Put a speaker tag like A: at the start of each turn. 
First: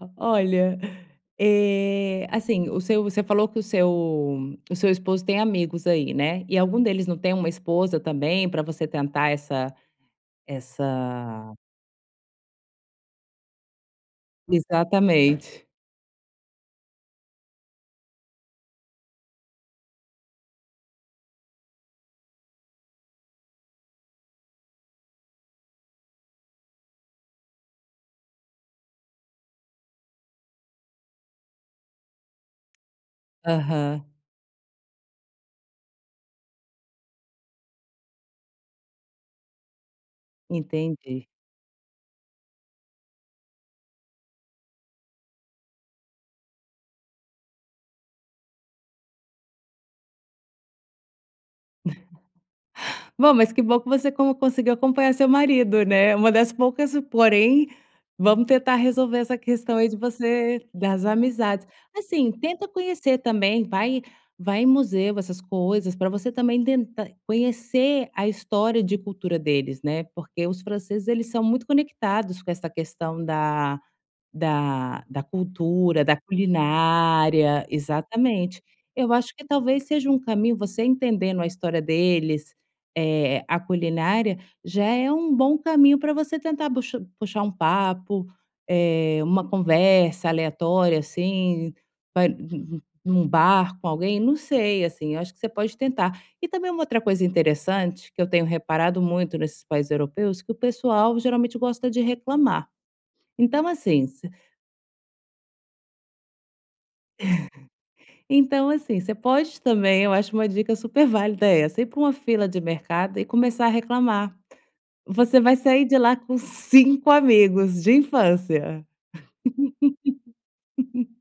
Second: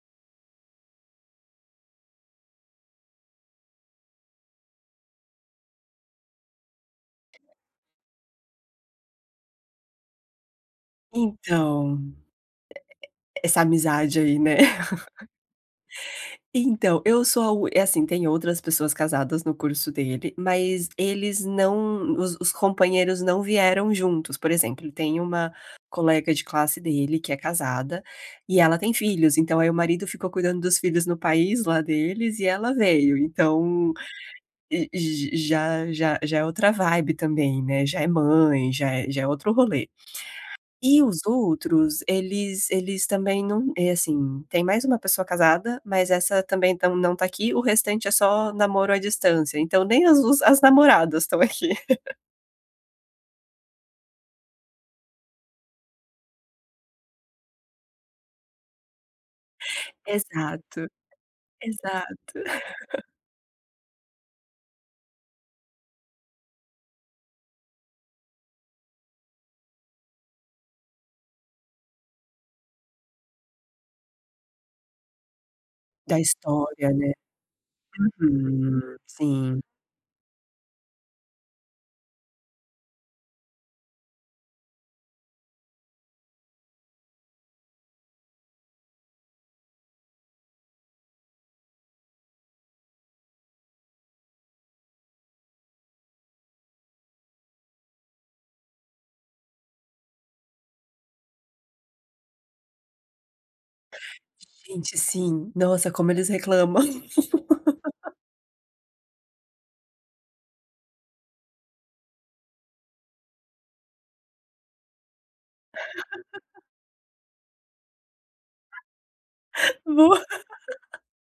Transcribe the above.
A: O olha, eh, assim, o seu você falou que o seu o seu esposo tem amigos aí, né? E algum deles não tem uma esposa também para você tentar essa essa
B: Então E e essa amizade aí, né?
A: Exatamente.
B: Então, eu sou a uni é assim, tem outras pessoas casadas no curso dele, mas eles não os os companheiros não vieram juntos. Por exemplo, tem uma colega de classe dele que é casada, e ela tem filhos, então aí o marido ficou cuidando dos filhos no país lá deles e ela veio. Então,
A: Aham.
B: já já já é outra vibe também, né? Já é mãe, já é já é outro rolê. E os
A: Entendi.
B: outros, eles eles também não É, assim, tem mais uma pessoa casada, mas essa também tão não está aqui. O restante é só namoro à distância, então nem os as namoradas estão aqui.
A: Bom, mas que bom que você con conseguiu acompanhar seu marido, né? Uma das poucas, porém, vamos tentar resolver essa questão aí de você
B: Exato,
A: das amizades. Assim,
B: exato.
A: tenta conhecer também, vai vai em museu, essas coisas, para você também tentar conhecer a história de cultura deles, né? Porque os franceses eles são muito conectados com essa questão da da da cultura, da
B: Da história, né?
A: culinária, exatamente.
B: Uhum,
A: Eu acho que
B: sim.
A: talvez seja um caminho, você entendendo a história deles, eh, a culinária, já é um bom caminho para você tentar buxa puxar um papo, eh, uma conversa aleatória, assim, pa num bar com alguém, não sei, assim. Acho que você pode tentar. E também uma outra coisa interessante que eu tenho reparado muito nesses países europeus que o pessoal geralmente gosta de reclamar. Então, assim, se
B: Gente, sim! Nossa, como eles reclamam.
A: Então, assim, você pode também Eu acho, uma dica super válida essa: ir para uma fila de mercado e começar a reclamar. Você vai sair de lá com 5 amigos de infância.
B: Boa.